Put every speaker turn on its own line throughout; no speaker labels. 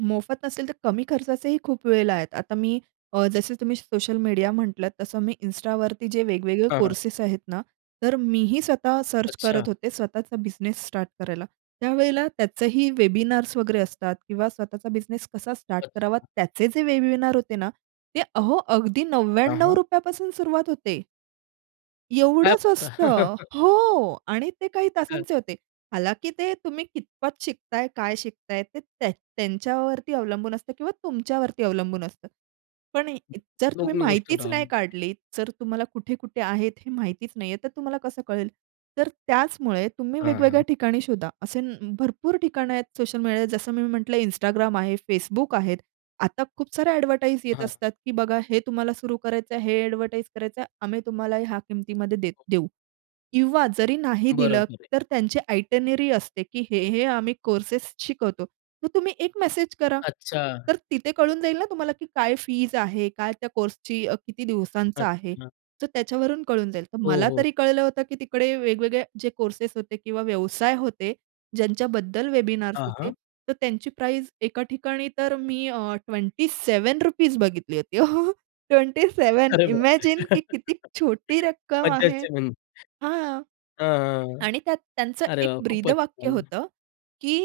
मोफत नसेल, तर कमी खर्चाचेही खूप वेळेला आहेत. आता मी अ, जसे तुम्ही सोशल मीडिया म्हटलात, तसं मी Instaवरती जे वेगवेगळे
हां, हां.
कोर्सेस आहेत ना, तर मीही स्वतः सर्च
अच्छा.
करत होते स्वतःचा बिझनेस स्टार्ट करायला. त्यावेळेला त्याचेही वेबिनार्स वगैरे असतात किंवा स्वतःचा बिझनेस कसा स्टार्ट करावा
अच्छा.
त्याचे जे वेबिनार होते ना ते अहो, अगदी
हां,
नव्व्याण्णव
हां.
रुपया पासून सुरुवात होते.
काय
एवढंच असतं.
[unintelligible]
हो आणि ते काही
हं.
तासांचे होते. हालांकी ते तुम्ही कितपत शिकताय, काय शिकताय ते त्या त्यांच्यावरती अवलंबून असतं किंवा तुमच्यावरती अवलंबून असतं. पण जर तुम्ही
दोन्ही गोष्टी
माहितीच नाही
[unintelligible]
काढली. जर तुम्हाला कुठे-कुठे आहेत हे माहितीच नाहीये, तर तुम्हाला कसं कळेल. तर त्याचमुळे तुम्ही
हां,
वेगवेगळ्या
हां.
ठिकाणी शोधा. असे भरपूर ठिकाणं आहेत सोशल मीडिया, जसं मी म्हटलं Instagram आहे, Facebook आहेत. आता खूप सारे अ‍ॅडव्हर्टाइज येत
हां.
असतात, की बघा हे तुम्हाला सुरू करायचंय हे अ‍ॅडव्हर्टाइज करायचं आहे. आम्ही तुम्हाला ह्या किमतीमध्ये दे देऊ किंवा जरी नाही दिलं,
बरोबर आहे.
तर त्यांची आयटिनरी असते की हे हे आम्ही कोर्सेस शिकवतो. मग तुम्ही एक मेसेज करा.
अच्छा.
तर तिथे कळून जाईल ना तुम्हाला की काय फीज आहे, काय त्या कोर्सची अ, किती दिवसांचा आहे
अच्छा.
तर त्याच्यावरून कळून जाईल. तर
हो,
मला
हो.
तरी कळलं होतं की तिकडे वेगवेगळे जे कोर्स होते किंवा व्यवसाय होते. ज्यांच्याबद्दल वेबिनार्स
हां,
होते
हां.
तर त्यांची प्राईस एका ठिकाणी तर मी अ, ₹27 बघितली होती. 27
अरे बापरे!
इमॅजिन की किती छोटी रक्कम आहे.
[unintelligible] म्हणून.
हां.
हां, हां, हां.
आणि त्यात त्यांचं
अरे
एक
बाबा खूपच
ब्रीदवाक्य
झालं.
होतं की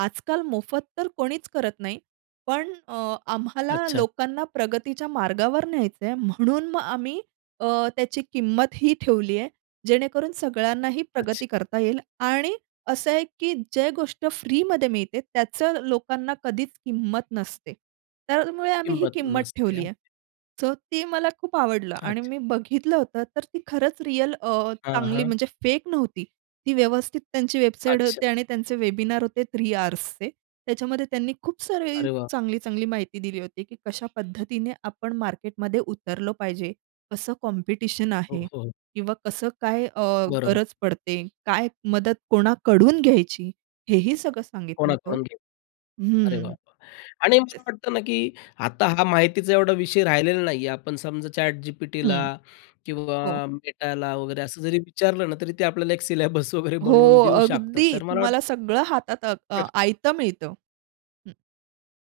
आजकाल मोफत तर कोणीच करत नाही. पण अ, आम्हाला
अच्छा.
लोकांना प्रगतीच्या मार्गावर न्यायचंय म्हणून मग आम्ही अ, त्याची किंमत ही ठेवली आहे. जेणेकरून सगळ्यांनाही
अच्छा.
प्रगती करता येईल आणि असं आहे की जे गोष्ट फ्रीमध्ये मिळते, त्याचं लोकांना कधीच किंमत नसते. त्यामुळे आम्ही ही
किंमत
किंमत
नसते.
ठेवली आहे.
अगदी.
सो ते मला खूप आवडलं आणि
अच्छा.
मी बघितलं होतं तर ती खरंच रिअल अ,
हां,
चांगली
हां.
म्हणजे फेक नव्हती. ती व्यवस्थित त्यांची वेबसाईट
अच्छा.
होते आणि त्यांचे वेबिनार होते 3 आवर्सचे. त्याच्यामध्ये त्यांनी खूप सारी
अरे वाह!
चांगली-चांगली माहिती दिली होती, की कशा पद्धतीने आपण मार्केटमध्ये उतरलो पाहिजे, कसं कॉम्पिटिशन
हो,
आहे
हो, हो.
किंवा कसं काय अ,
बरोबर.
गरज पडते, काय मदत कोणाकडून घ्यायची हेही सगळं सांगितलं होतं हो.
कोणाकडून घे अरे वाह!
हं.
वाह! आणि मला वाटतं ना की आता हा माहितीचा एवढा विषय राहिलेला नाहीये. आपण समजा ChatGPTला
हं.
किंवा
हो.
Metaला वगैरे असं जरी विचारलं ना, तरी ते आपल्याला एक सिलेबस वगैरे
हो.
बनवून देऊ शकतात.
अगदी
तर मला
तुम्हाला
वाटतं
सगळं हातात आता आयतं मिळतं. हं.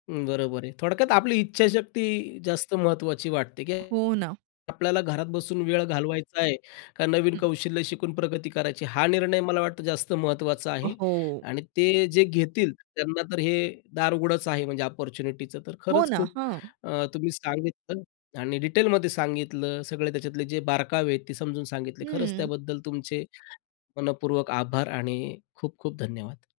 अं, बरोबर आहे. थोडक्यात
हं.
आपली इच्छाशक्ती जास्त महत्त्वाची वाटते, की
हो ना.
आपल्याला घरात बसून वेळ घालवायचा आहे, का नवीन
हं.
कौशल्य शिकून प्रगती करायची हा निर्णय मला वाटतं जास्त महत्त्वाचा आहे.
हो.
आणि ते जे घेतील त्यांना तर हे दार उघडंच आहे म्हणजे अपॉर्च्युनिटीच. तर
हो
खरंच
ना.
खूप
हां.
अ, तुम्ही सांगितलं आणि डिटेलमध्ये सांगितलं. सगळे त्याच्यातले जे बारकावे आहेत ते समजून सांगितले. खरंच
हं.
त्याबद्दल तुमचे मनःपूर्वक आभार आणि खूप खूप धन्यवाद.